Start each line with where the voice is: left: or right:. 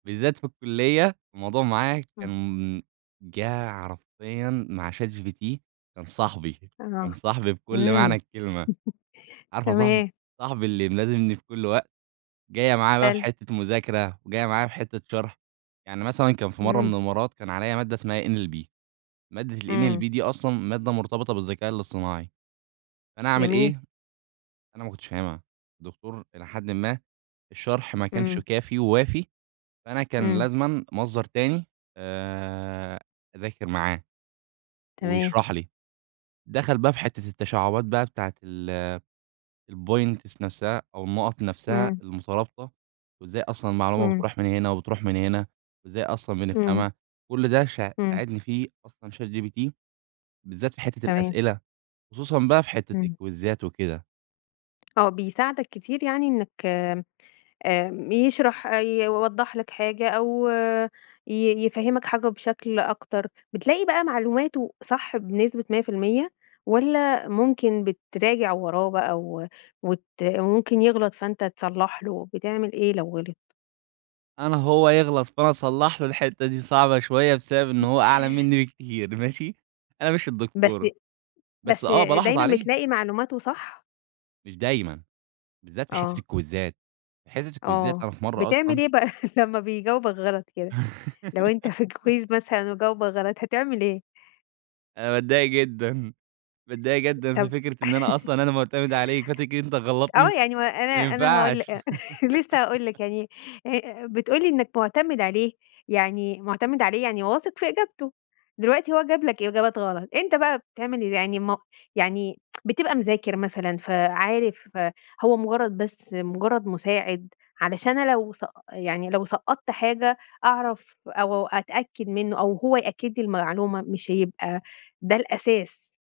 right: بالذات في الكلّية الموضوع معاه
left: امم.
right: كان جَه حرفيًا مع ChatGPT، كان صاحبي، كان
left: أها،
right: صاحبي بكل معنى
left: إمم،
right: الكلمة، عارفة صاحبي،
left: تمام.
right: صاحبي اللي ملازمني في كل وقت؟ جاية معايا بقى في
left: حلو.
right: حتة مذاكرة، جاية معايا في حتة شرح، يعني مثلًا كان في مرّة
left: إمم.
right: من المرّات كان عليّا مادة اسمها NLB مادة
left: إمم.
right: الNLB دي أصلًا مادة مرتبطة بالذكاء الاصطناعي، فأنا اعمل
left: جميل.
right: إيه؟ أنا ما كنتش فاهمها، الدكتور إلى حدٍ ما الشرح ما كانش
left: إمم.
right: كافي ووافي فأنا كان
left: إمم.
right: لازمًا مصدر تاني آآ أذاكر معاه
left: تمام.
right: ويشرح لي، دخل بقى في حتة التشعبات بقى بتاعة ال الpoints نفسها أو النقط نفسها
left: إمم.
right: المترابطة وإزاي أصلًا المعلومة
left: إمم.
right: بتروح من هنا وبتروح من هنا، وإزاي أصلًا
left: إمم.
right: بنفهمها، كل ده ش
left: إمم.
right: ساعدني فيه أصلًا ChatGPT بالذات في حتة
left: تمام.
right: الأسئلة، خصوصًا بقى في حتة
left: إمم.
right: الكويزات وكده.
left: آه، بيساعدك كتير يعني إنّك آمم يشرح أي يوضّح لك حاجة أو ي يفهّمك حاجة بشكل أكتر، بتلاقي بقى معلوماته صح بنسبة 100% والّا ممكن بتراجع وراه بقى و وت وممكن يغلط فأنت تصلّح له، بتعمل إيه لو غلط؟
right: أنا هو يغلط فأنا أصلّح له، الحتة دي صعبة شوية بسبب إن هو أعلى منّي بكتير، ماشي؟ أنا مش
left: بس
right: الدكتور، بس
left: بس
right: آه، بالاحظ
left: دايمًا
right: عليه.
left: بتلاقي معلوماته صح؟
right: مش دايمًا، بالذات في حتة
left: آه.
right: الكويزات، في حتة الكويزات
left: آه،
right: أنا في مرّة
left: بتعمل
right: أصلًا
left: إيه بقى لمّا بيجاوبك غلط كده؟ لو أنت في كويز مثلًا وجاوبك غلط هتعمل إيه؟
right: أنا باتضايق جدًا، باتضايق جدًا
left: طب
right: في فكرة إن أنا أصلًا أنا مُعتمد عليك، فتيجي أنت
left: آه
right: تغلّطني؟
left: يعني و أنا
right: ما
left: أنا هاقول
right: ينفعش.
left: آآ لسه هاقول لك، يعني ه آآ، آآ بتقول لي إنّك مُعتمد عليه، يعني مُعتمد عليه يعني واثق في إجابته، دلوقتي هو جاب لك إجابات غلط، أنت بقى بتعمل ال يعني م يعني بتبقى مذاكر مثلًا فعارف فهو مجرّد بس مجرّد مساعد، علشان أنا لو سق يعني لو سقّطت حاجة أعرف أو أتأكد منُّه أو هو يأكد لي المعلومة مش هيبقى ده الأساس.